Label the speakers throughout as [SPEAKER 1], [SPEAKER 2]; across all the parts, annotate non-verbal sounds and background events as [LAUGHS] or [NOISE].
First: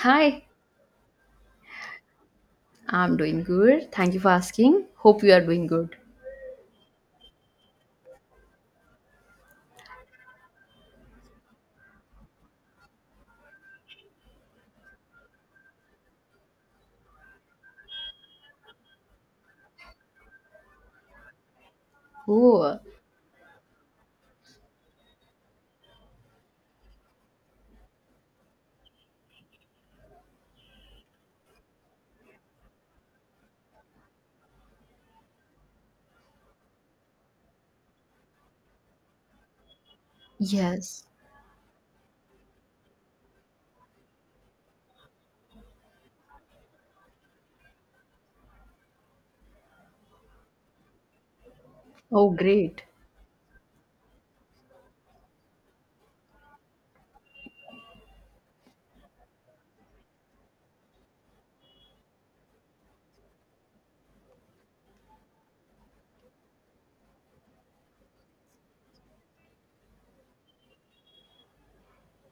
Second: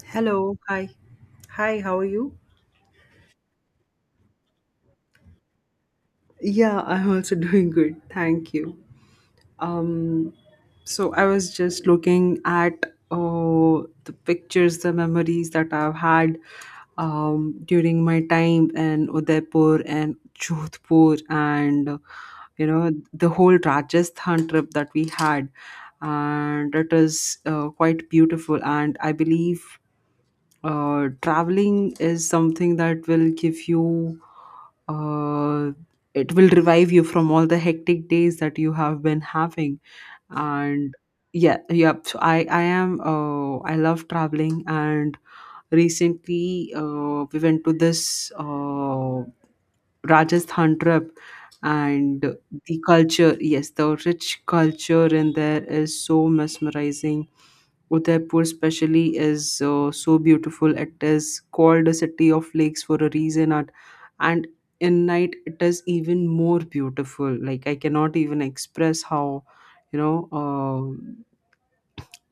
[SPEAKER 1] Hi,
[SPEAKER 2] Hello, hi. Hi, how are you?
[SPEAKER 1] I'm doing good. Thank you for asking. Hope you are doing good.
[SPEAKER 2] Yeah, I'm also [LAUGHS] doing good. Thank you. So I was just looking at oh the pictures, the memories that I've had during my time in Udaipur and Jodhpur, and you
[SPEAKER 1] Oh,
[SPEAKER 2] know the whole Rajasthan trip that we had, and it is quite beautiful. And I believe traveling is something that will give you uh, it will revive you from all the hectic days that you have been having and
[SPEAKER 1] yes.
[SPEAKER 2] yeah, so I am I love traveling and recently we went to this Rajasthan trip and
[SPEAKER 1] Oh,
[SPEAKER 2] the
[SPEAKER 1] great.
[SPEAKER 2] culture. Yes, the rich culture in there is so mesmerizing. Udaipur, especially, is so beautiful. It is called a city of lakes for a reason, and in night it is even more beautiful. Like I cannot even express how, you know,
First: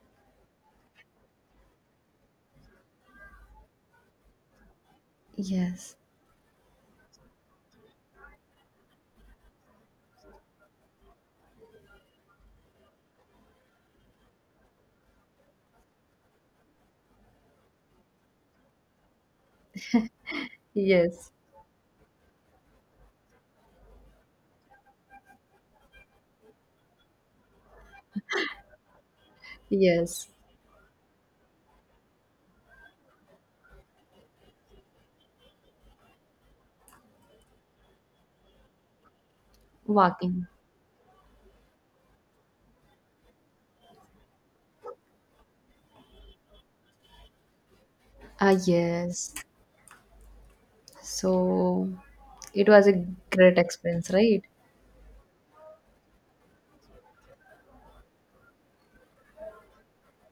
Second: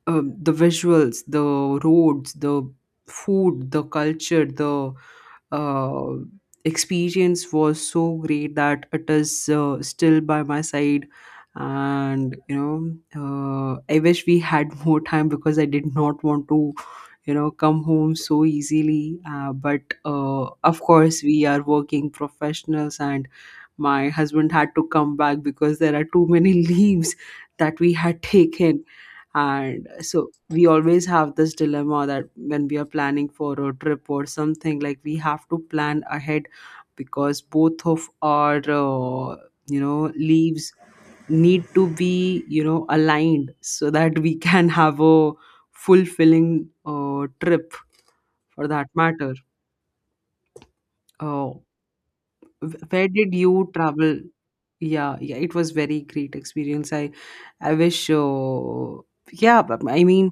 [SPEAKER 2] the visuals, the roads, the food, the culture, the
[SPEAKER 1] Yes.
[SPEAKER 2] uh, experience was so great that it is still by my side and you know I wish we had [LAUGHS] more time because I did not want to come home so easily but of course
[SPEAKER 1] Yes.
[SPEAKER 2] we are working professionals and my husband had to come back because there are too many [LAUGHS] leaves that we had [LAUGHS] taken, and
[SPEAKER 1] Yes.
[SPEAKER 2] so we always have this dilemma that when we are planning for a trip or something, like we have to plan ahead because both of our you know
[SPEAKER 1] Walking.
[SPEAKER 2] leaves need to be you know aligned so that we [LAUGHS] can have a fulfilling trip
[SPEAKER 1] Ah,
[SPEAKER 2] for that
[SPEAKER 1] yes.
[SPEAKER 2] matter. Uh,
[SPEAKER 1] So it was a
[SPEAKER 2] Where did
[SPEAKER 1] great
[SPEAKER 2] you
[SPEAKER 1] experience,
[SPEAKER 2] travel?
[SPEAKER 1] right?
[SPEAKER 2] Yeah, yeah, it was very great experience. I wish. Yeah, but I mean,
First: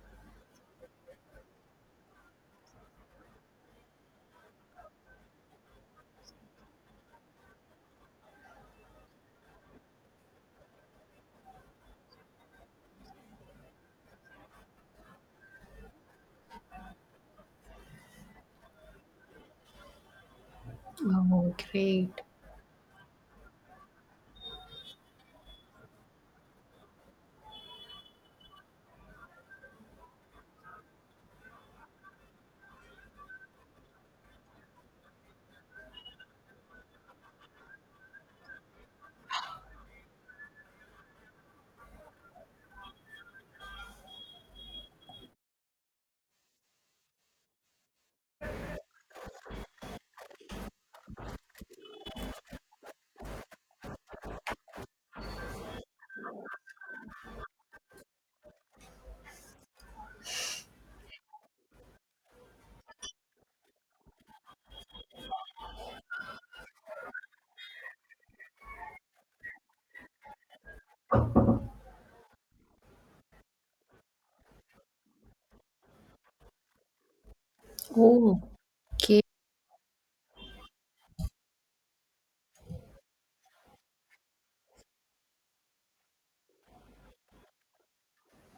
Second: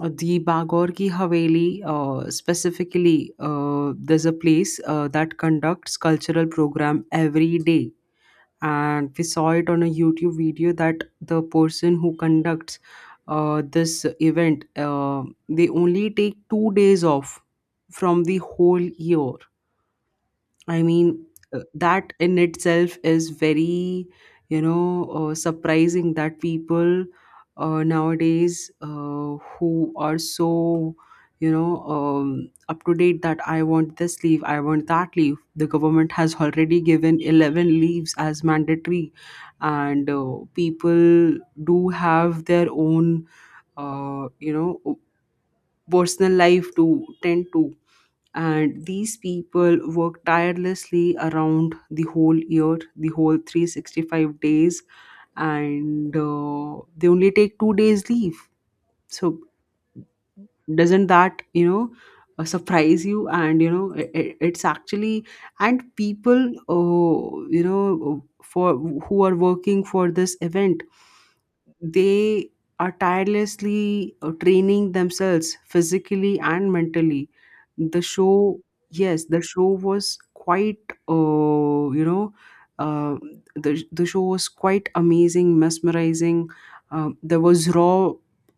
[SPEAKER 2] the Bagor ki Haveli specifically. There's a place that conducts cultural program every day, and we saw it on a YouTube video that the person who conducts this event, they only take 2 days off from the whole year. I mean,
[SPEAKER 1] Oh, great.
[SPEAKER 2] that in itself is very, you know, surprising that people nowadays who are so, you know, up to date that I want this leave, I want that leave. The government has already given 11 leaves as mandatory, and people do have their own, uh, you know, personal life to tend to, and these people work tirelessly around the whole year, the whole 365 days, and they only take 2 days leave, so doesn't that surprise you? And you know it's actually, and people uh, you know for who are working for this event, they are tirelessly training themselves physically and mentally. The show,
[SPEAKER 1] Oh, okay.
[SPEAKER 2] yes, the show was quite uh, you know uh, the, show was quite amazing, mesmerizing. Um, there was raw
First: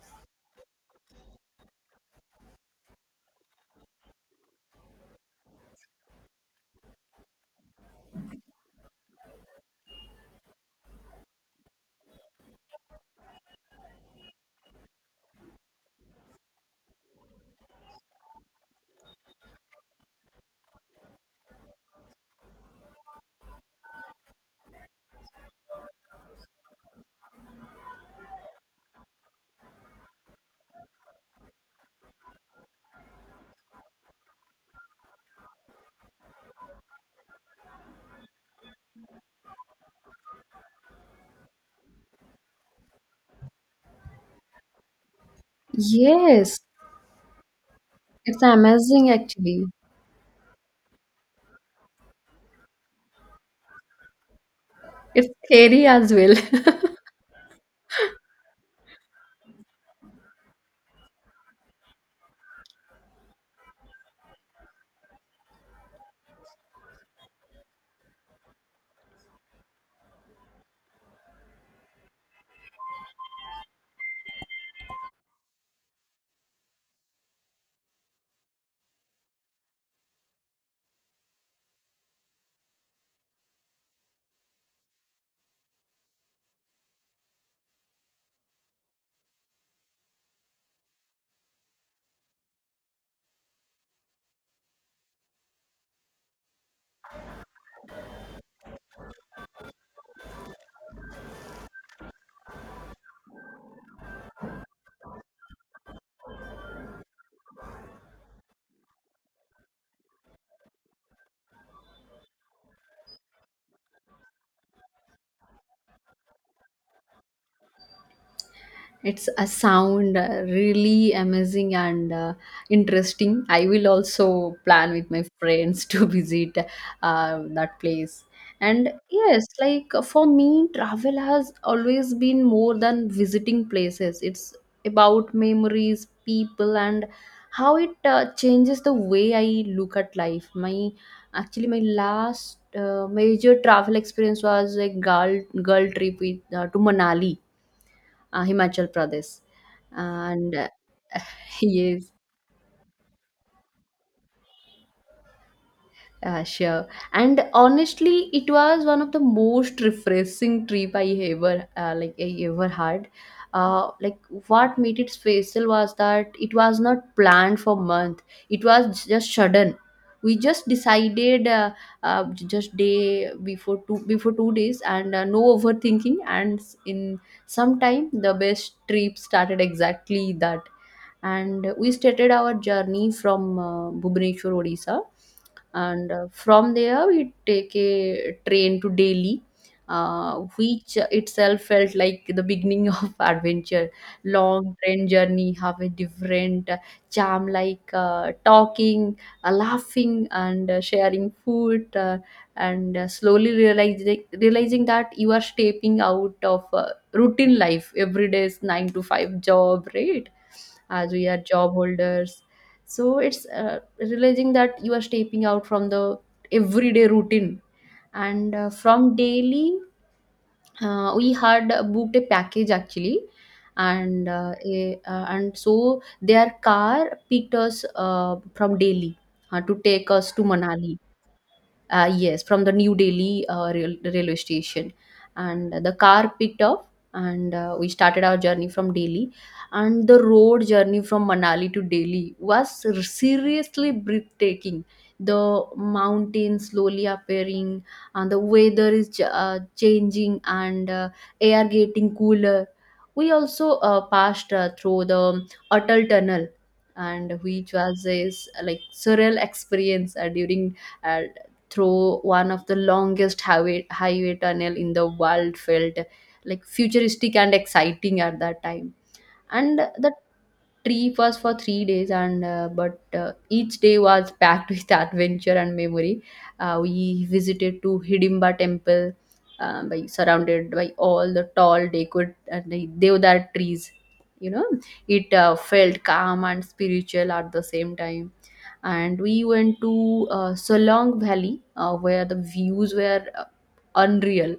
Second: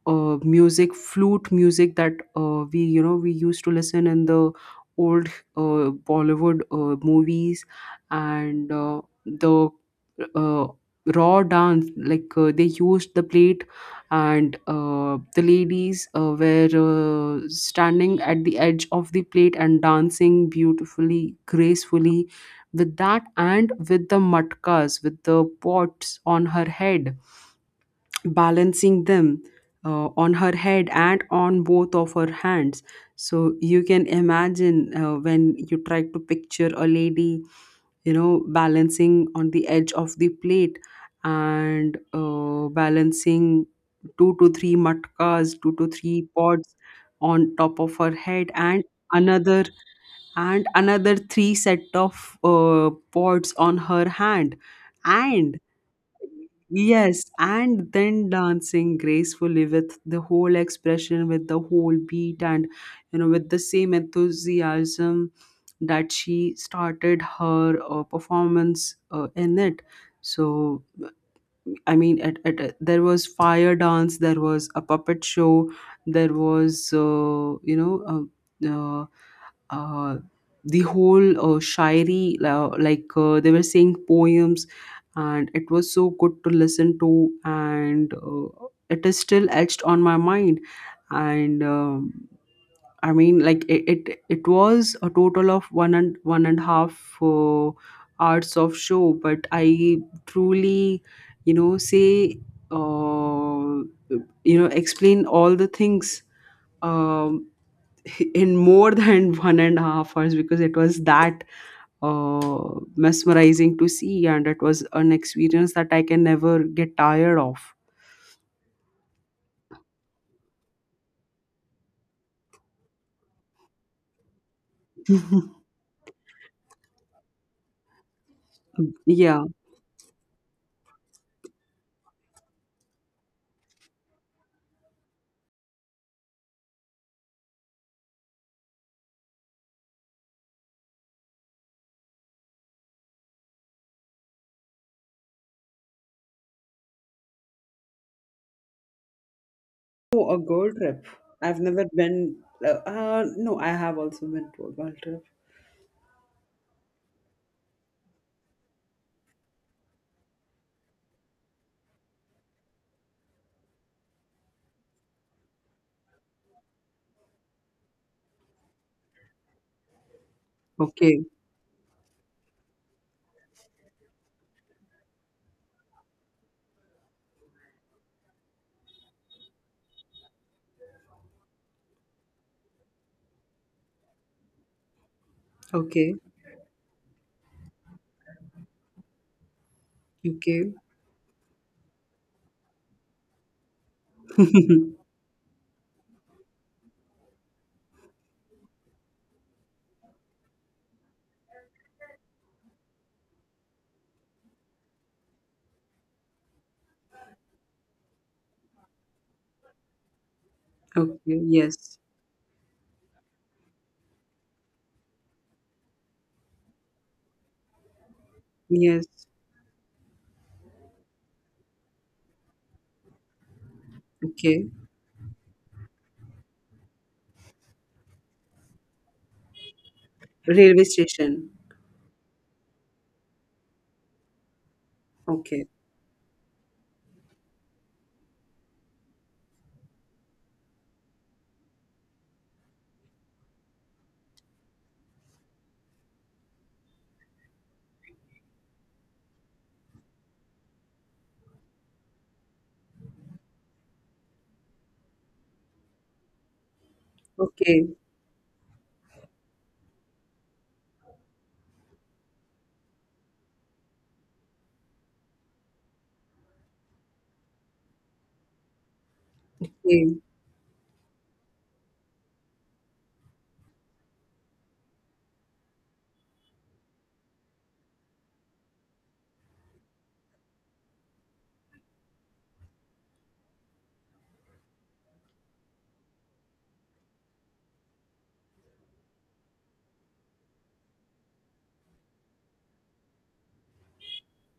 [SPEAKER 2] music, flute music that we, you know, we used to listen in the old Bollywood movies, and the uh, raw dance, like they used the plate, and the ladies were standing at the edge of the plate and dancing beautifully, gracefully with that, and with the matkas, with the pots on her head, balancing them on her head and on both of her hands. So you can imagine when you try to picture a lady, you know, balancing on the edge of the plate and balancing two to three matkas, two to three
[SPEAKER 1] Yes.
[SPEAKER 2] pots on top of her
[SPEAKER 1] It's
[SPEAKER 2] head, and
[SPEAKER 1] amazing,
[SPEAKER 2] another,
[SPEAKER 1] actually.
[SPEAKER 2] and another three set of pots on her hand,
[SPEAKER 1] It's
[SPEAKER 2] and
[SPEAKER 1] scary as well. [LAUGHS]
[SPEAKER 2] yes, and then dancing gracefully with the whole expression, with the whole beat, and you know, with the same enthusiasm that she started her performance in it. So, I mean, there was fire dance, there was a puppet show, there was, uh, uh, uh, the whole shairi, like they were saying poems, and it was so good to listen to, and it is still etched on my mind. And I mean, it was a total of one and one and a half hours of show, but I truly, you know, say, uh, you know, explain all the things. Um, [LAUGHS] in more than [LAUGHS] 1.5 hours because it was that uh, mesmerizing to see, and it was an experience that I can never get tired of.
[SPEAKER 1] It's a sound, really amazing and interesting. I will also plan with my friends to [LAUGHS] visit that place. And
[SPEAKER 2] Yeah.
[SPEAKER 1] yes, like for me, travel has always been more than visiting places. It's about memories, people, and how it changes the way I look at life. My last major travel experience was a girl trip with, to Manali, Himachal Pradesh.
[SPEAKER 2] Oh, a
[SPEAKER 1] And
[SPEAKER 2] girl trip.
[SPEAKER 1] [LAUGHS]
[SPEAKER 2] I've never
[SPEAKER 1] yes.
[SPEAKER 2] been. No, I have also been to a girl trip.
[SPEAKER 1] Sure. And honestly, it was one of the most refreshing trip I ever had. Like what made it special was that it was not planned for month. It was just sudden. We just
[SPEAKER 2] Okay.
[SPEAKER 1] decided just day before, 2 days, and no overthinking. And in some time, the best trip started exactly that. And we started our journey from Bhubaneswar, Odisha, and
[SPEAKER 2] Okay.
[SPEAKER 1] from there we take a train to Delhi,
[SPEAKER 2] Okay.
[SPEAKER 1] which itself felt like the beginning [LAUGHS] of adventure. Long
[SPEAKER 2] [LAUGHS]
[SPEAKER 1] train journey have a different charm, like talking, laughing, and sharing food, and slowly realizing that you are stepping out of routine life. Every day is 9 to 5 job, right,
[SPEAKER 2] Okay.
[SPEAKER 1] as we are job
[SPEAKER 2] Yes.
[SPEAKER 1] holders. So it's realizing that you are stepping out from the everyday routine, and
[SPEAKER 2] Yes.
[SPEAKER 1] from daily we had booked a package actually. And
[SPEAKER 2] Okay.
[SPEAKER 1] so their car picked us from Delhi to take us to
[SPEAKER 2] Railway
[SPEAKER 1] Manali.
[SPEAKER 2] station.
[SPEAKER 1] Yes, from the New Delhi railway station.
[SPEAKER 2] Okay.
[SPEAKER 1] And the car picked up, and we started our journey from Delhi. And the road journey from Manali to Delhi was seriously breathtaking. The mountains slowly appearing, and the weather is changing, and air getting cooler. We also passed through the Atal Tunnel, and which
[SPEAKER 2] Okay.
[SPEAKER 1] was like surreal experience during uh, through one of the longest highway tunnel in the world. Felt like futuristic and exciting at that time. And
[SPEAKER 2] Okay.
[SPEAKER 1] tree was for 3 days, and but each day was packed [LAUGHS] with adventure and memory. We visited to Hidimba Temple, by surrounded by all the tall decorated and the deodar trees, you know, it felt calm and spiritual at the same time. And we went to Solong Valley, where the views were unreal.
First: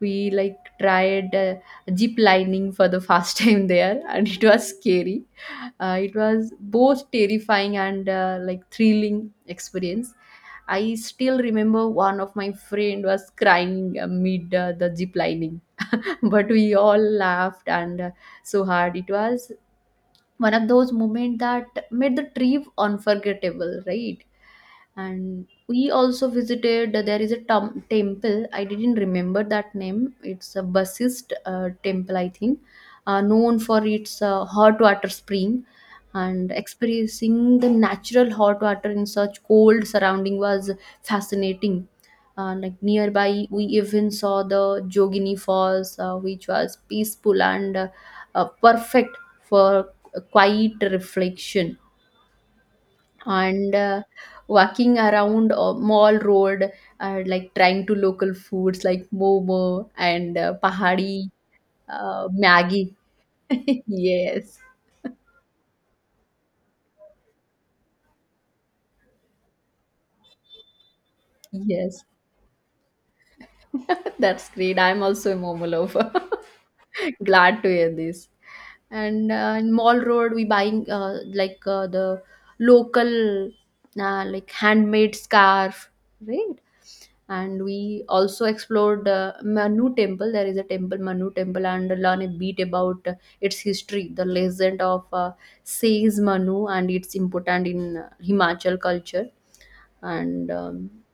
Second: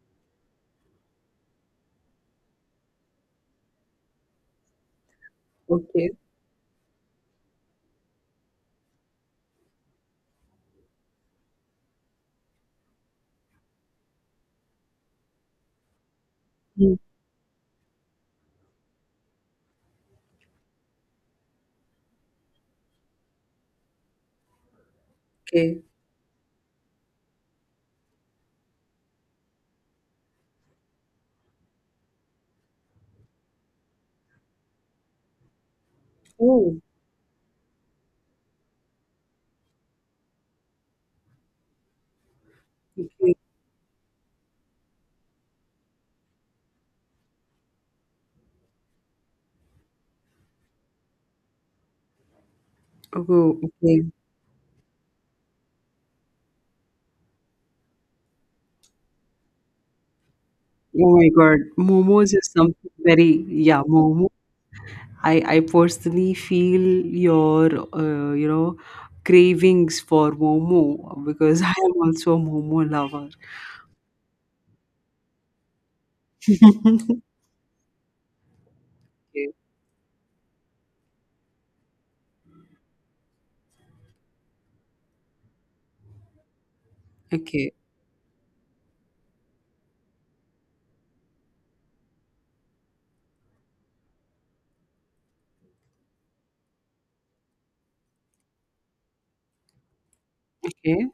[SPEAKER 1] We like tried zip lining for the first [LAUGHS] time there, and it was scary.
[SPEAKER 2] Okay.
[SPEAKER 1] It was both terrifying and like thrilling experience. I still remember one of my friend was crying amid the zip lining, [LAUGHS] but we
[SPEAKER 2] Hmm.
[SPEAKER 1] all laughed and so hard. It was one of those moments that made the trip unforgettable, right? And
[SPEAKER 2] Okay.
[SPEAKER 1] we also visited, there is a temple, I didn't remember that name. It's a Basist temple, I think, known for its hot water spring. And
[SPEAKER 2] Oh.
[SPEAKER 1] experiencing the natural hot water in such cold surrounding was fascinating. Like
[SPEAKER 2] Okay.
[SPEAKER 1] nearby, we even saw the Jogini Falls, which was peaceful and perfect for a quiet reflection.
[SPEAKER 2] Oh.
[SPEAKER 1] And
[SPEAKER 2] Okay.
[SPEAKER 1] walking around Mall Road, like trying to local foods like momo and
[SPEAKER 2] Oh my
[SPEAKER 1] pahadi
[SPEAKER 2] God, momos is something
[SPEAKER 1] maggie.
[SPEAKER 2] very, yeah,
[SPEAKER 1] [LAUGHS]
[SPEAKER 2] momo.
[SPEAKER 1] Yes,
[SPEAKER 2] I personally feel your uh, you know cravings for momo because [LAUGHS] I am
[SPEAKER 1] yes.
[SPEAKER 2] also a momo lover.
[SPEAKER 1] [LAUGHS] That's great. I'm also a Momo lover. [LAUGHS]
[SPEAKER 2] [LAUGHS]
[SPEAKER 1] Glad to hear this. And in Mall Road, we buying like the local, like handmade scarf, right? And
[SPEAKER 2] Okay,
[SPEAKER 1] we also explored Manu Temple. There is a temple, Manu Temple, and learn a bit about its history, the legend of Sage Manu, and its important in Himachal culture and
[SPEAKER 2] okay,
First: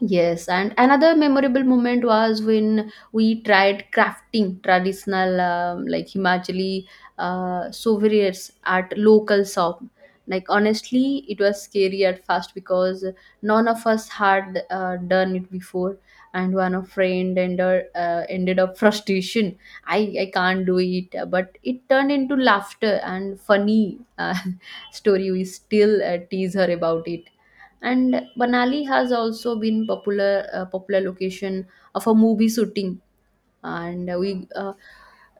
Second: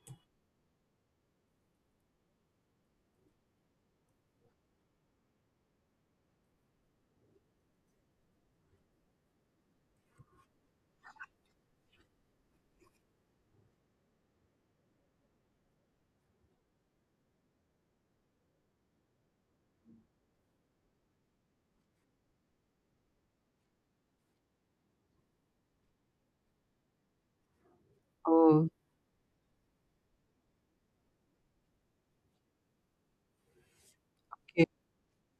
[SPEAKER 1] Yes, and another memorable moment was when we tried crafting traditional, like Himachali, souvenirs at local shop. Like honestly, it was scary at first because none of us had done it before, and one of friend ended up [LAUGHS] frustration. I can't do it, but it turned into laughter and funny, [LAUGHS] story. We still tease her about it. And
[SPEAKER 2] okay,
[SPEAKER 1] Banali has also been popular location of a movie shooting. And we
[SPEAKER 2] okay,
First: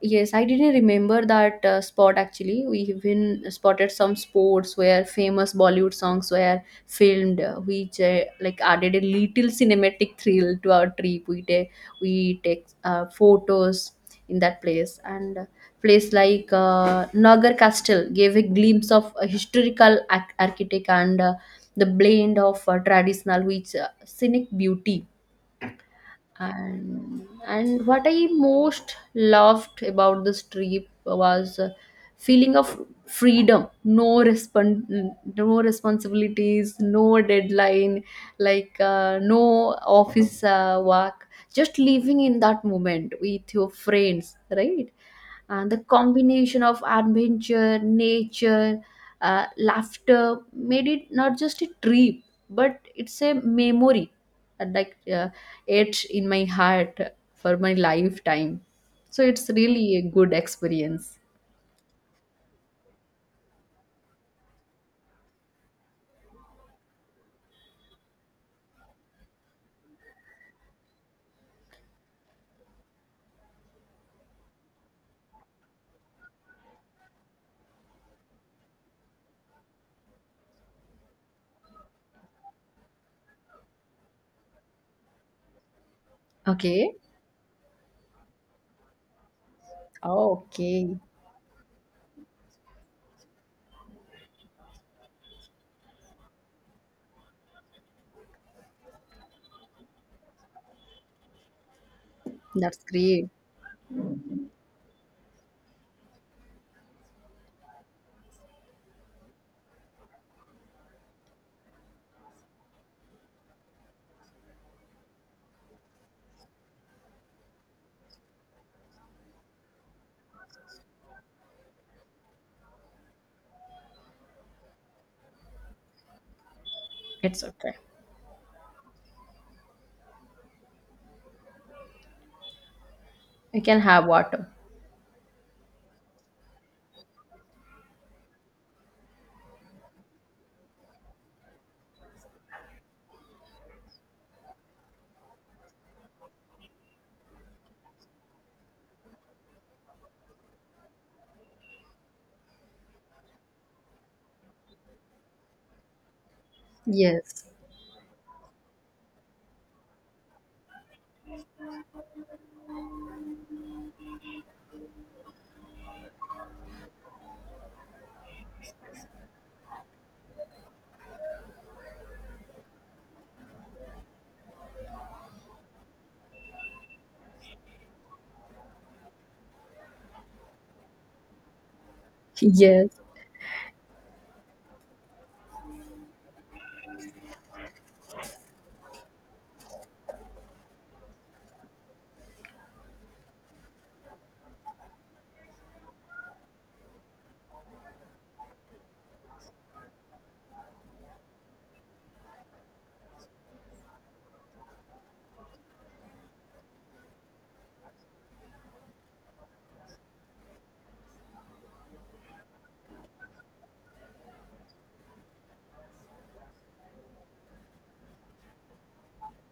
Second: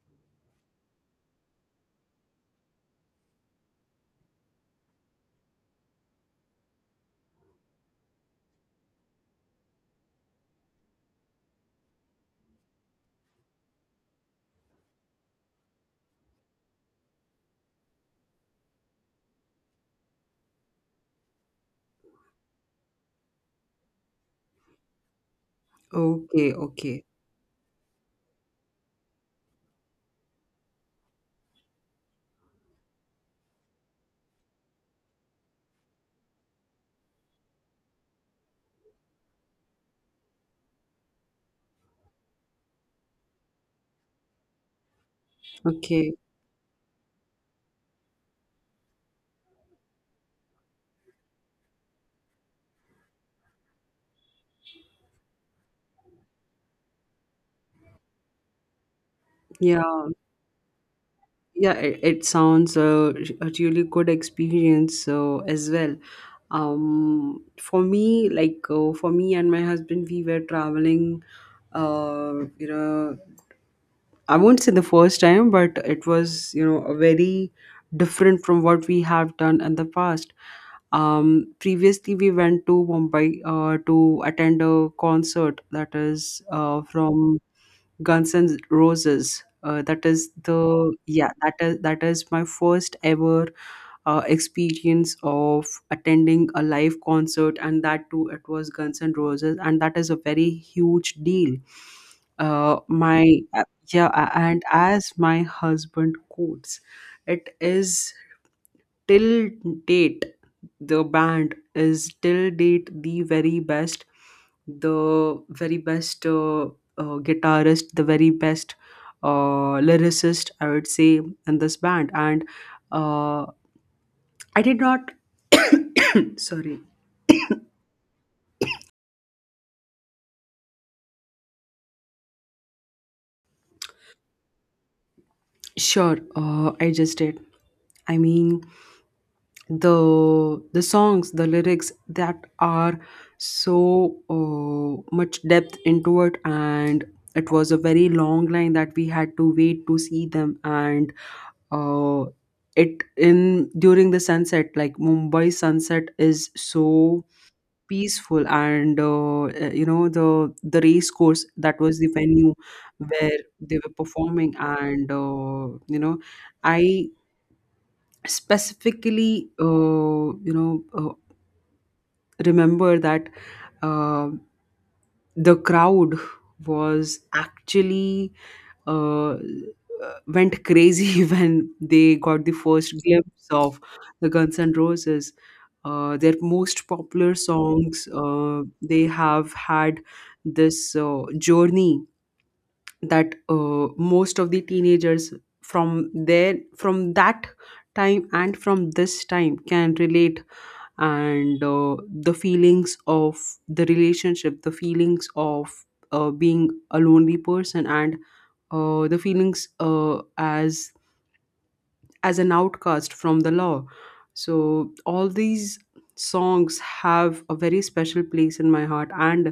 [SPEAKER 1] yes, I didn't remember that spot actually. We even spotted some spots where famous Bollywood songs were filmed, which, like, added a little cinematic thrill to our trip. We take photos in that place. And place like Nagar Castle gave a glimpse of a historical architect, and the blend of traditional with scenic beauty.
[SPEAKER 2] okay, okay,
[SPEAKER 1] And and what I most loved about this trip was feeling of freedom, no responsibilities, no deadline, like no office work, just living in that moment with your friends, right? And the
[SPEAKER 2] okay.
[SPEAKER 1] combination of adventure, nature, laughter made it not just a trip, but it's a memory, uh, like uh, etched in my heart for my lifetime. So it's
[SPEAKER 2] Yeah,
[SPEAKER 1] really a good experience.
[SPEAKER 2] yeah. It sounds a really good experience as well. For me, for me and my husband, we were traveling uh, you know, I won't say the first time, but it was, you know, a very different from what we have done in the past. Previously, we went to Mumbai to attend a concert that is
[SPEAKER 1] Okay.
[SPEAKER 2] from Guns N' Roses. That is the,
[SPEAKER 1] Okay.
[SPEAKER 2] yeah, that is my first ever experience of attending a live concert, and that too, it was Guns N' Roses, and that is a very huge deal.
[SPEAKER 1] That's great.
[SPEAKER 2] My uh, yeah, and as my husband quotes, it is till date the band is till date the very best, the very best guitarist, the very best lyricist, I would say, in this band. And uh, I did not. [COUGHS] Sorry.
[SPEAKER 1] It's okay. You can have water.
[SPEAKER 2] Sure. I just did. I mean, the songs, the lyrics that are so much depth into it, and it was a very long line that we had to wait to see them, and uh, it in during the sunset, like Mumbai sunset is so
[SPEAKER 1] Yes.
[SPEAKER 2] peaceful. And you know, the race course that was the venue where they were performing. And you know, I specifically remember that uh, the crowd was actually uh, uh, went crazy [LAUGHS] when they got the
[SPEAKER 1] Yes.
[SPEAKER 2] first glimpse of the Guns N' Roses. Their most popular songs, they have had this journey that most of the teenagers from there, from that time and from this time, can relate, and the feelings of the relationship, the feelings of being a lonely person, and the feelings as an outcast from the law, so all these songs have a very special place in my heart and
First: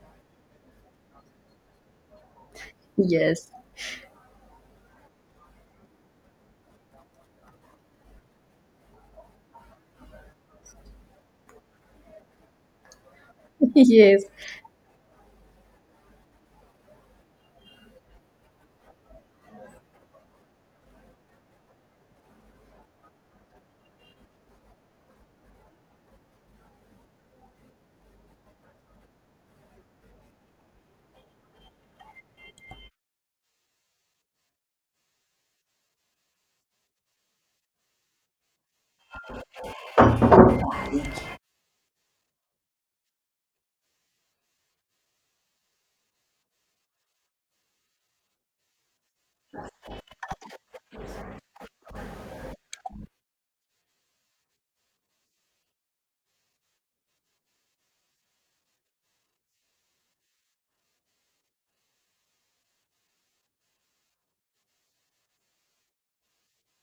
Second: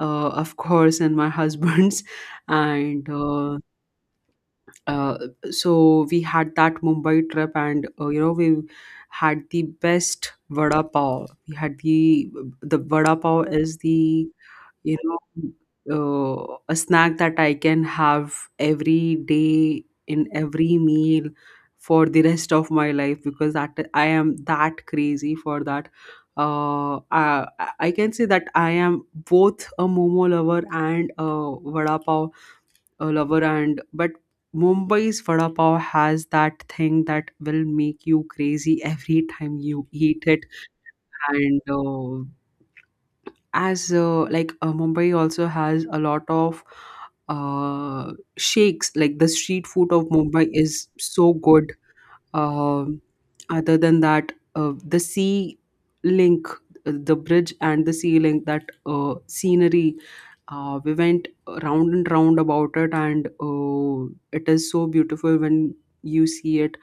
[SPEAKER 2] of [LAUGHS] course in my husband's [LAUGHS] and
[SPEAKER 1] Yes.
[SPEAKER 2] uh, so we had that Mumbai trip, and you know, we had the best vada pav. We had The vada pav
[SPEAKER 1] [LAUGHS]
[SPEAKER 2] is
[SPEAKER 1] Yes.
[SPEAKER 2] the, you know, a snack that I can have every day in every meal for the rest of my life because that I am that crazy for that. Uh, I, I can say that I am both a momo lover and a vada pav a lover, and but Mumbai's vada pav has that thing that will make you crazy every time you eat it. And as like Mumbai also has a lot of shakes, like the street food of Mumbai is so good. Um Other than that, the sea link, the bridge and the sea link, that scenery, we went round and round about it, and it is so beautiful when you see it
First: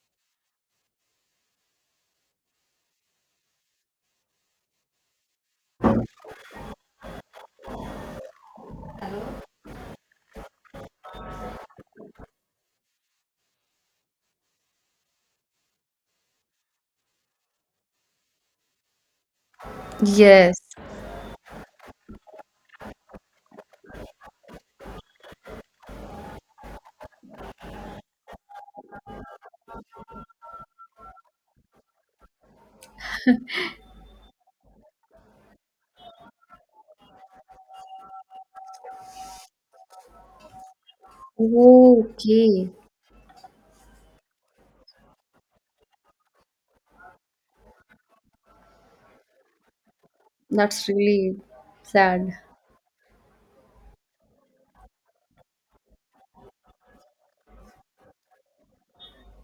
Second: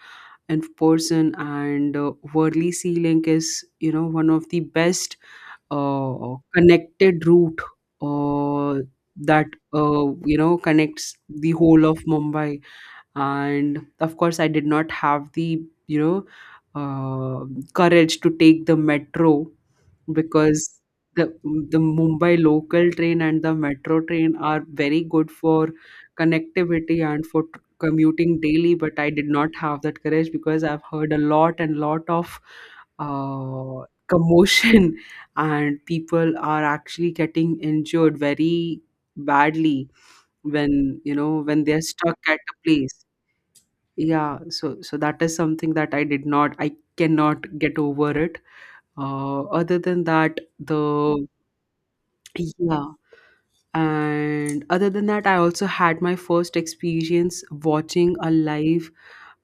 [SPEAKER 2] in person. And Worli Sea Link is, you know, one of the best connected route uh, that you know, connects the whole of Mumbai. And of course, I did not have the you know uh, courage to take the metro
[SPEAKER 1] Yes.
[SPEAKER 2] because the the Mumbai local train and the metro train are very good for connectivity and for commuting daily, but I did not have that courage because I've heard a lot and lot of commotion [LAUGHS] and people are actually getting injured very badly when you know when they're stuck at a
[SPEAKER 1] Okay.
[SPEAKER 2] place. Yeah, so so that is something that I did not, I cannot get over it. Other than that,
[SPEAKER 1] That's
[SPEAKER 2] the
[SPEAKER 1] really sad.
[SPEAKER 2] Yeah, and other than that, I also had my first experience watching a live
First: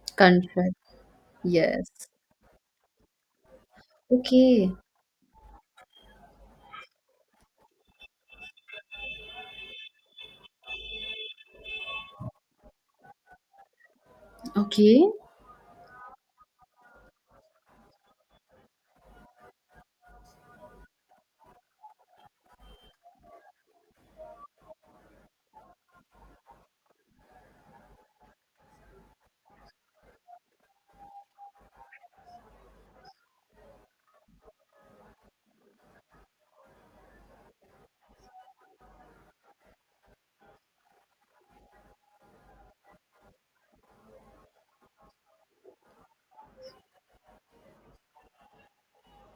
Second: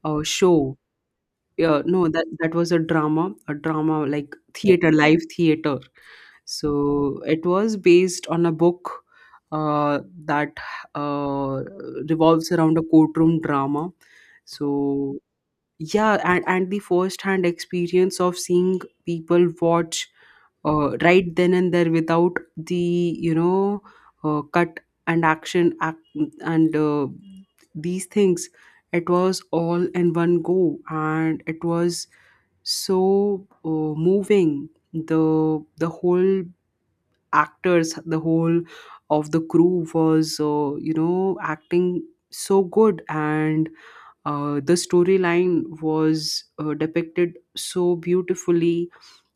[SPEAKER 1] Confess.
[SPEAKER 2] show. Yeah,
[SPEAKER 1] Yes.
[SPEAKER 2] no, that was a drama like
[SPEAKER 1] Okay.
[SPEAKER 2] theater, live theater. So it was based on a book uh, that uh, revolves around a courtroom drama.
[SPEAKER 1] Okay.
[SPEAKER 2] So yeah and the first hand experience of seeing people watch right then and there without the cut and action act, and these things, it was all in one go, and it was so moving. The whole actors, the whole of the crew was acting so good, and the storyline was depicted so beautifully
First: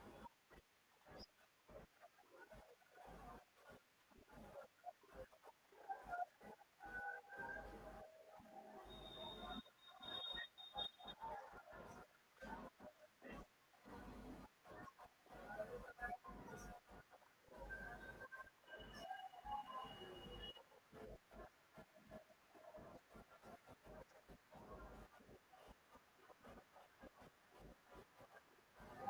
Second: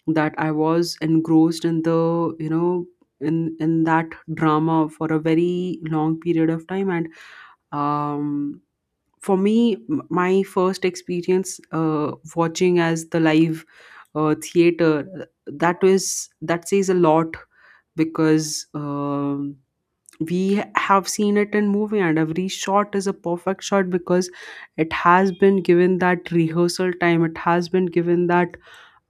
[SPEAKER 2] that I was engrossed in the you know in that drama for a very long period of time. And um, for me, my first experience watching as the live theater, that was, that says a lot, because we have seen it in movie and every shot is a perfect shot because it has been given that rehearsal time, it has been given that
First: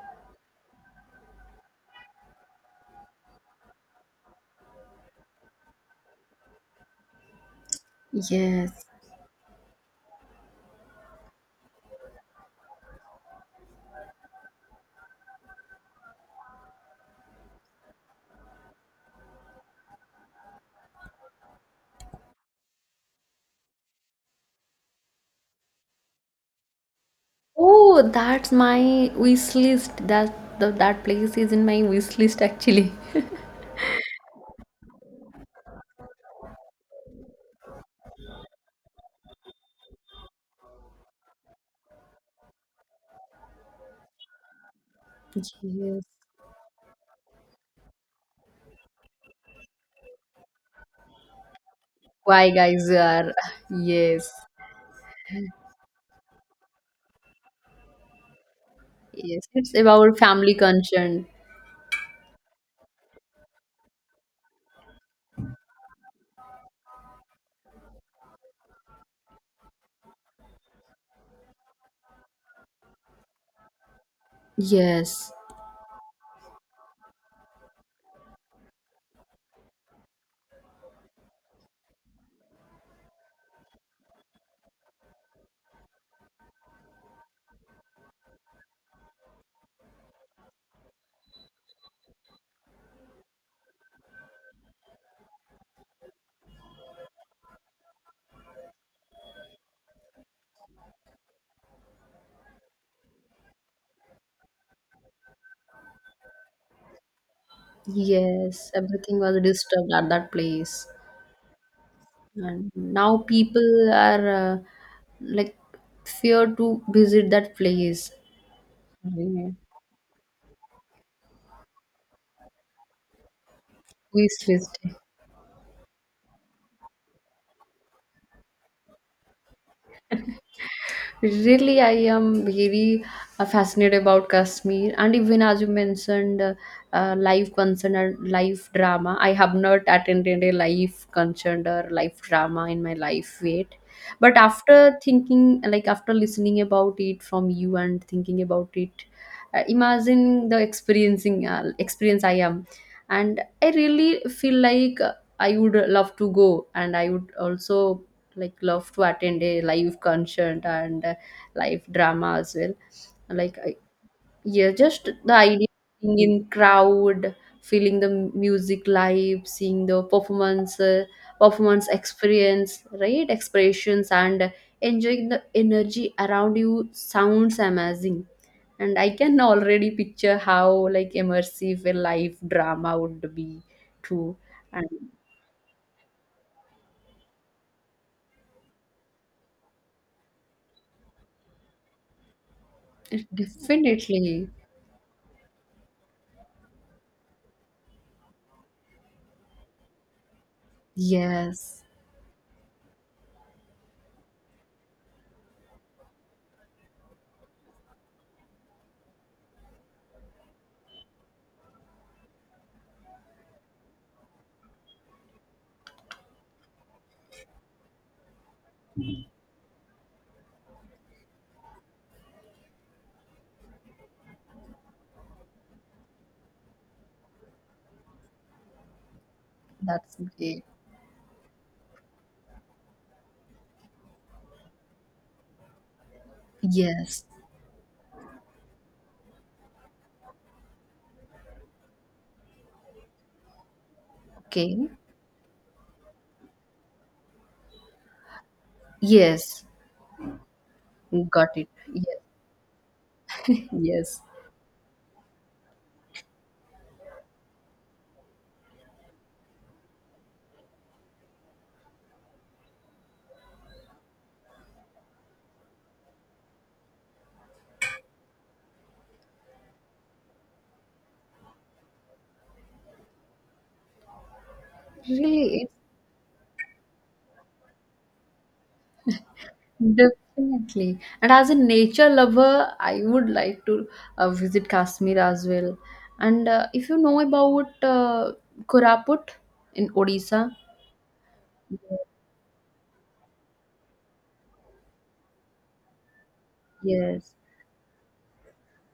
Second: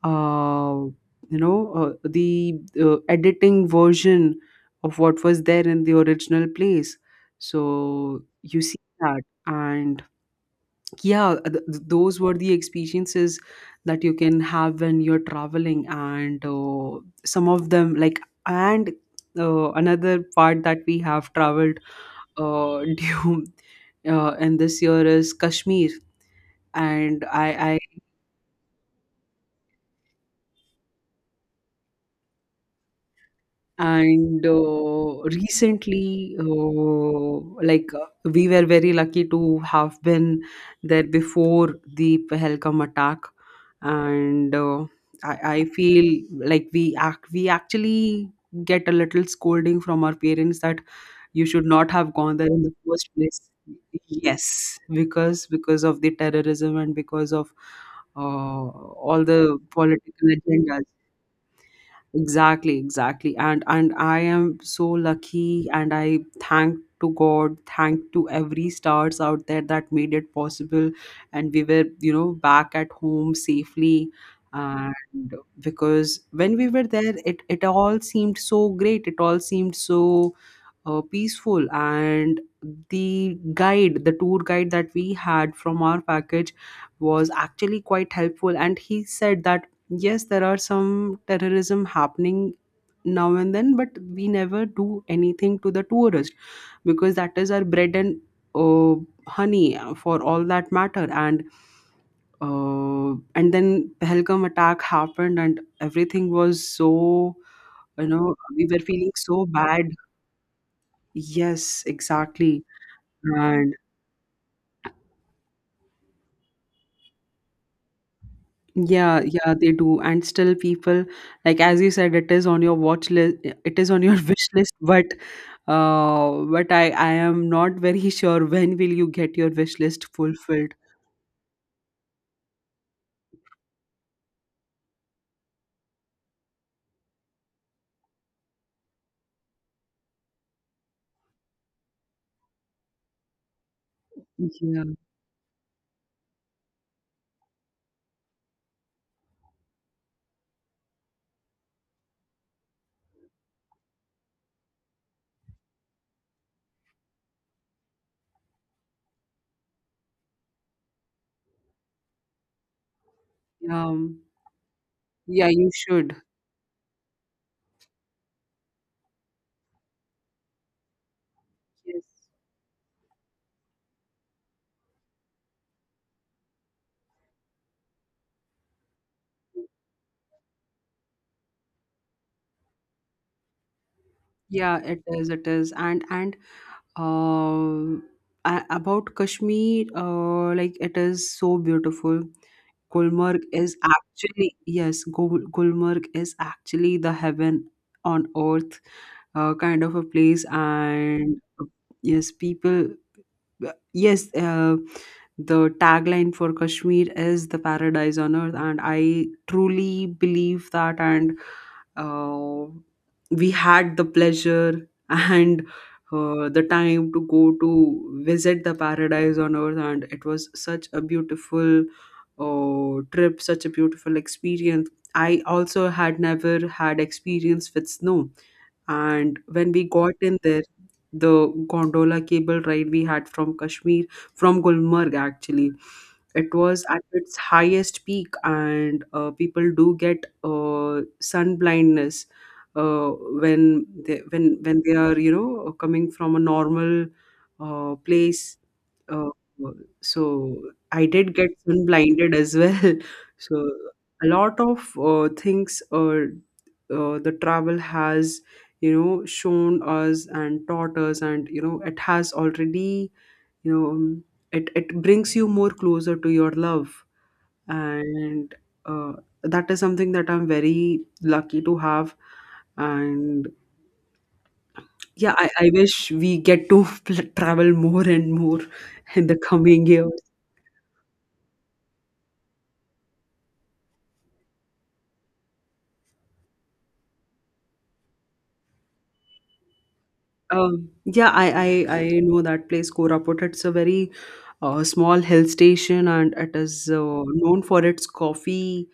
[SPEAKER 2] uh, the editing version of what was there in the original place, so you see
[SPEAKER 1] Yes.
[SPEAKER 2] that. And yeah, those were the experiences that you can have when you're traveling. And some of them like, and another part that we have traveled uh, [LAUGHS] due, and this year, is Kashmir. And I
[SPEAKER 1] Oh, that's my wish list. That place is in my wish list actually.
[SPEAKER 2] and recently, we were very lucky to have been there before the Pahalgam attack. And I
[SPEAKER 1] Yes.
[SPEAKER 2] feel like we actually get a little scolding from our parents that you should not have gone there
[SPEAKER 1] Why
[SPEAKER 2] in the
[SPEAKER 1] guys
[SPEAKER 2] first
[SPEAKER 1] are,
[SPEAKER 2] place.
[SPEAKER 1] yes.
[SPEAKER 2] Yes, because of the terrorism and because of all
[SPEAKER 1] Yes.
[SPEAKER 2] the
[SPEAKER 1] It's about
[SPEAKER 2] political
[SPEAKER 1] family
[SPEAKER 2] agendas.
[SPEAKER 1] concern.
[SPEAKER 2] Exactly, exactly. And I am so lucky, and I thank to God, thank to every stars out there that made it possible, and we were, you know, back at home safely.
[SPEAKER 1] Yes.
[SPEAKER 2] And because when we were there, it all seemed so great, it all seemed so peaceful. And the guide, the tour guide that we had from our package, was actually quite helpful, and he said that yes, there are some terrorism happening now and then, but we never do anything to the tourist, because that is our bread and uh, honey for all that matter. And and then Pahalgam attack happened and everything was so, you know, we
[SPEAKER 1] Yes.
[SPEAKER 2] were feeling
[SPEAKER 1] Everything was
[SPEAKER 2] so bad.
[SPEAKER 1] disturbed at that place.
[SPEAKER 2] Yes, exactly.
[SPEAKER 1] And now
[SPEAKER 2] And
[SPEAKER 1] people are like fear to visit that place.
[SPEAKER 2] yeah,
[SPEAKER 1] Yeah.
[SPEAKER 2] yeah, they do. And still, people, like as you said, it is on your watch list, it is on your [LAUGHS] wish list,
[SPEAKER 1] Wishlist.
[SPEAKER 2] but I am not very sure when will you get your wish list fulfilled.
[SPEAKER 1] Really, I am very fascinated about Kashmir. And even as you mentioned, live concert and live drama. I have not attended a live concert or live drama in my life yet, but
[SPEAKER 2] Yeah,
[SPEAKER 1] after thinking, like after listening about it from you and thinking about it, imagine the experiencing experience I am. And I really feel like, I would love to go. And I would also like love to attend a live concert and live drama as well, like I-
[SPEAKER 2] um,
[SPEAKER 1] yeah, just the
[SPEAKER 2] yeah,
[SPEAKER 1] idea
[SPEAKER 2] you
[SPEAKER 1] of
[SPEAKER 2] should.
[SPEAKER 1] being in crowd, feeling the music live, seeing the performance
[SPEAKER 2] Yes.
[SPEAKER 1] experience, right, expressions, and enjoying the energy around you sounds amazing. And I can already picture how like immersive a live drama would be too.
[SPEAKER 2] Yeah,
[SPEAKER 1] And
[SPEAKER 2] it is, it is. And uh, about Kashmir, like it is so beautiful. Gulmarg is
[SPEAKER 1] definitely.
[SPEAKER 2] actually, yes, Gulmarg is actually the heaven on earth kind of a place. And
[SPEAKER 1] Yes.
[SPEAKER 2] yes, people, uh, yes uh, the tagline for Kashmir is the paradise on earth, and I truly believe that. And uh, we had the pleasure and the time to go to visit the paradise on earth, and it was such a beautiful trip, such a beautiful experience. I also had never had experience with snow, and when we got
[SPEAKER 1] That's
[SPEAKER 2] in there,
[SPEAKER 1] great.
[SPEAKER 2] the gondola cable ride we had from Kashmir, from Gulmarg actually. It was at
[SPEAKER 1] Yes.
[SPEAKER 2] its highest peak, and people do get sun blindness uh, when
[SPEAKER 1] Okay.
[SPEAKER 2] they are, you know, coming from a normal place. Uh,
[SPEAKER 1] Yes.
[SPEAKER 2] so I did get
[SPEAKER 1] Got it.
[SPEAKER 2] sun
[SPEAKER 1] Yes.
[SPEAKER 2] blinded as well. [LAUGHS] So
[SPEAKER 1] [LAUGHS] Yes.
[SPEAKER 2] a lot of things the travel has, you know, shown us and taught us, and you know, it has already, you know it it brings you more closer to your love. And uh, that is something that I'm very lucky to have. And yeah,
[SPEAKER 1] Really,
[SPEAKER 2] I
[SPEAKER 1] it's
[SPEAKER 2] wish we get to [LAUGHS] travel more and more in the coming year.
[SPEAKER 1] definitely. And as a nature lover, I would like to visit Kashmir as well. And if you know about Koraput in Odisha,
[SPEAKER 2] Yeah, I know that place, Koraput. It's a very small hill station, and it is
[SPEAKER 1] yes.
[SPEAKER 2] known for its coffee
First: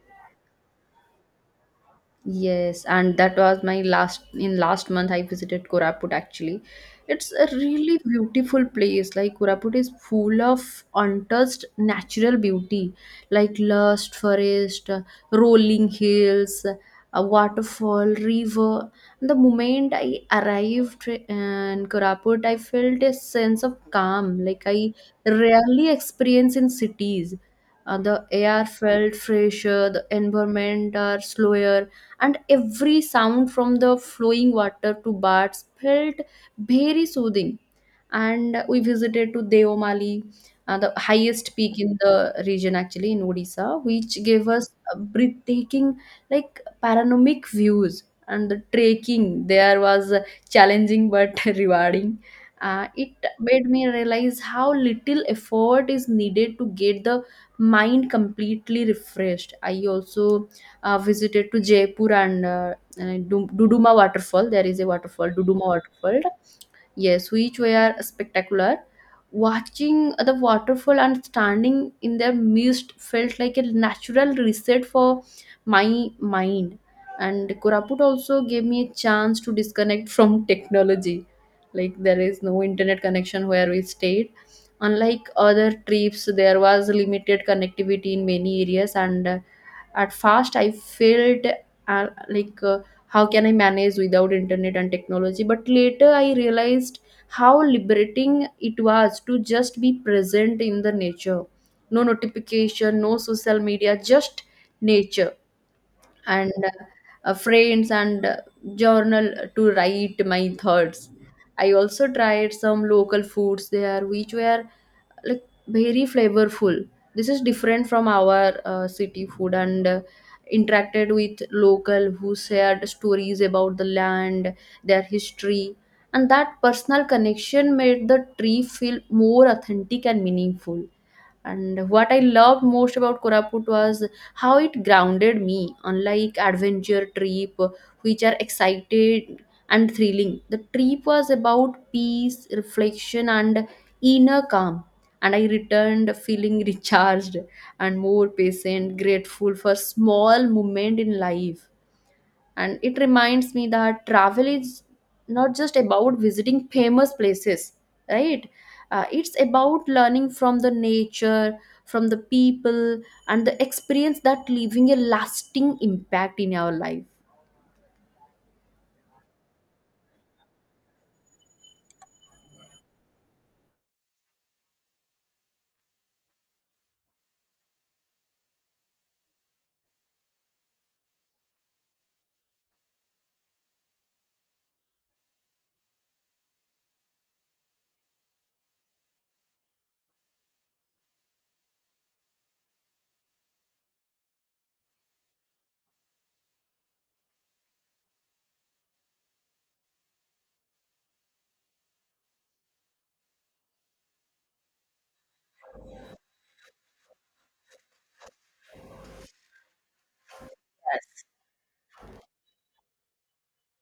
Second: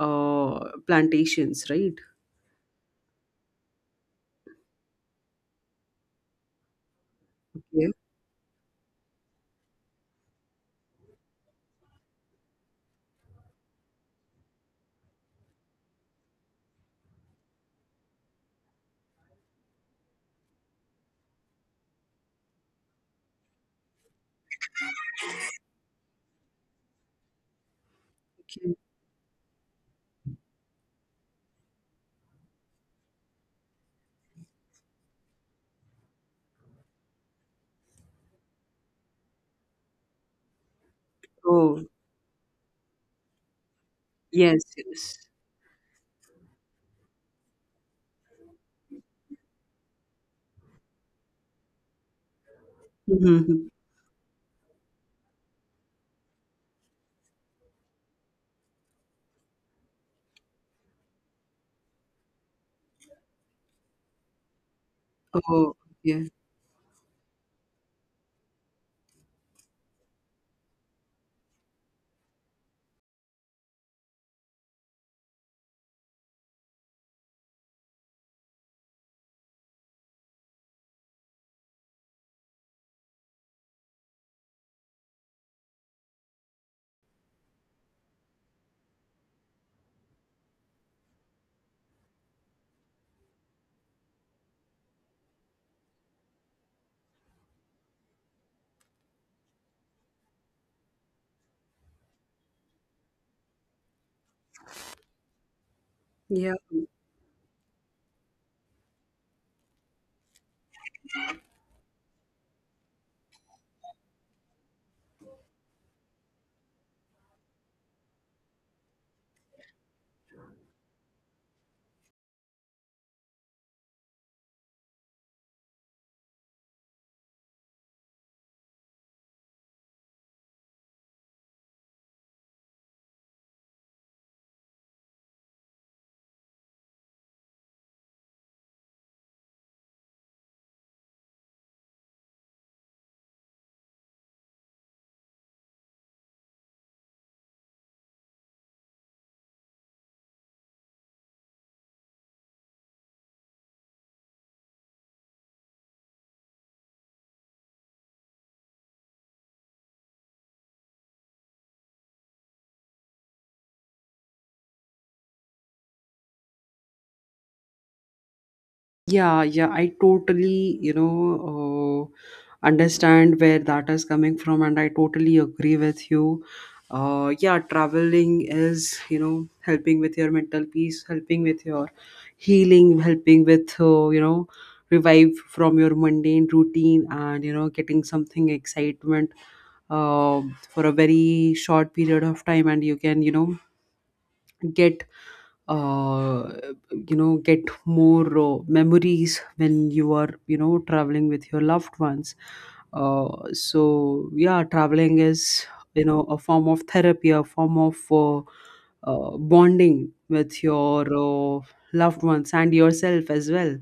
[SPEAKER 2] plantations, right?
[SPEAKER 1] Yes, and that was my last in last month I visited Koraput actually. It's a
[SPEAKER 2] Okay.
[SPEAKER 1] really beautiful place. Like Koraput is full of untouched natural beauty, like lush forest, rolling hills, a waterfall, river. And the moment I arrived in Koraput, I felt a sense of calm, like I rarely experience in cities. The air
[SPEAKER 2] Okay.
[SPEAKER 1] felt fresher, the environment are slower, and every sound from the flowing water to birds felt very soothing. And we visited to Deomali, the highest peak
[SPEAKER 2] Oh,
[SPEAKER 1] in the region, actually in Odisha, which gave
[SPEAKER 2] yes,
[SPEAKER 1] us a
[SPEAKER 2] yes.
[SPEAKER 1] breathtaking, like, panoramic views. And the trekking there was challenging but [LAUGHS] rewarding. It
[SPEAKER 2] Mm-hmm.
[SPEAKER 1] made me realize how little effort is needed to get the mind completely refreshed. I also visited to Jaipur and Duduma waterfall. There is a waterfall, Duduma
[SPEAKER 2] Oh,
[SPEAKER 1] waterfall. Yes, which were spectacular. Watching the waterfall and standing in their mist felt like a natural reset for my mind. And Koraput also gave me a chance to disconnect from [LAUGHS] technology. Like there is no internet connection where we stayed. Unlike other trips, there was limited connectivity in many areas, and at first I felt, uh, like uh, how can I manage without internet and technology. But later I realized how liberating it was to just be present in the nature. No notification, no social media, just nature and
[SPEAKER 2] yeah.
[SPEAKER 1] friends and journal to write my thoughts. I also tried some local foods there, which were like very flavorful. This is different from our city food. And interacted with local who shared stories about the land, their history, and that personal connection made the tree feel more authentic and meaningful. And what I loved most about Koraput was how it grounded me, unlike adventure trip, which are excited and thrilling. The trip was about peace, reflection, and inner calm. And I returned feeling [LAUGHS] recharged and more patient, grateful for small moment in life. And it reminds me that travel is not just about visiting famous places, right? It's about learning from the nature, from the people, and the experience that leaving a lasting impact in our life.
[SPEAKER 2] Yeah, yeah, I totally, you know, understand where that is coming from, and I totally agree with you. Yeah, traveling is, you know, helping with your mental peace, helping with your healing, helping with, you know, revive from your mundane routine, and you know, getting something excitement uh, for a very short period of time, and you can, you know, get uh, you know, get more memories when you are, you know, traveling with your loved ones. So yeah, traveling is, you know, a form of therapy, a form of bonding with your loved ones and yourself as well,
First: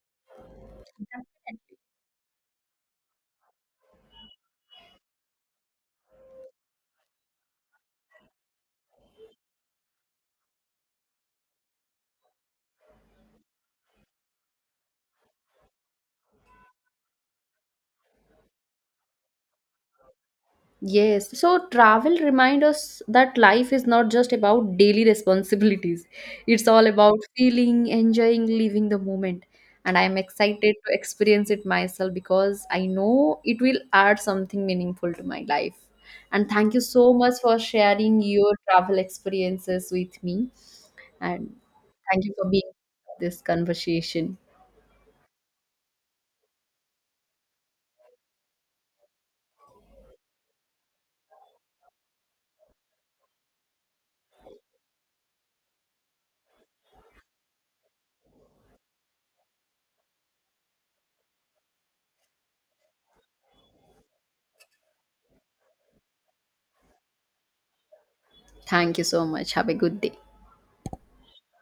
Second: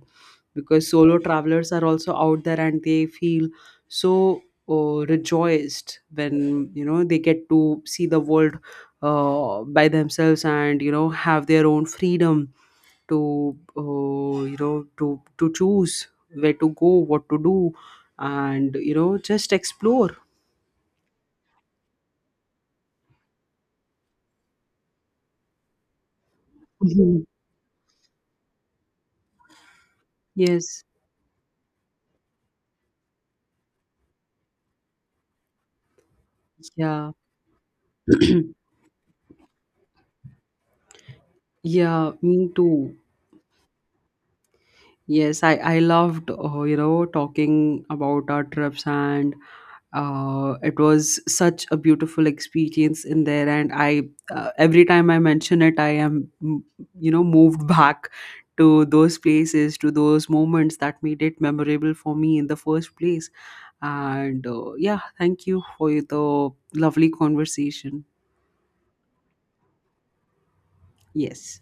[SPEAKER 2] because solo travelers
[SPEAKER 1] Yes.
[SPEAKER 2] are also out there, and they feel so rejoiced when, you know, they get to see the world by themselves, and you know, have their own freedom to to choose where to go, what to do, and you know, just explore.
[SPEAKER 1] Yes, so travel reminds us that life is not just about daily [LAUGHS] responsibilities. It's all about
[SPEAKER 2] Mhm.
[SPEAKER 1] feeling, enjoying, living the moment. And I'm excited
[SPEAKER 2] Yes.
[SPEAKER 1] to experience it myself because I know it will add something meaningful to my life. And thank you
[SPEAKER 2] Yeah.
[SPEAKER 1] so much for sharing
[SPEAKER 2] [CLEARS THROAT]
[SPEAKER 1] your travel experiences with me. And
[SPEAKER 2] Yeah,
[SPEAKER 1] thank you
[SPEAKER 2] me
[SPEAKER 1] for being
[SPEAKER 2] too.
[SPEAKER 1] this conversation.
[SPEAKER 2] Yes, I loved you know, talking about our trips. And it was such a beautiful experience in there. And I, every time I mention it, I am you know, moved [LAUGHS] back to those places, to those moments that made it memorable for me in the first place. And yeah, thank you for the lovely conversation.
[SPEAKER 1] Thank you so much. Have a good day.
[SPEAKER 2] Yes.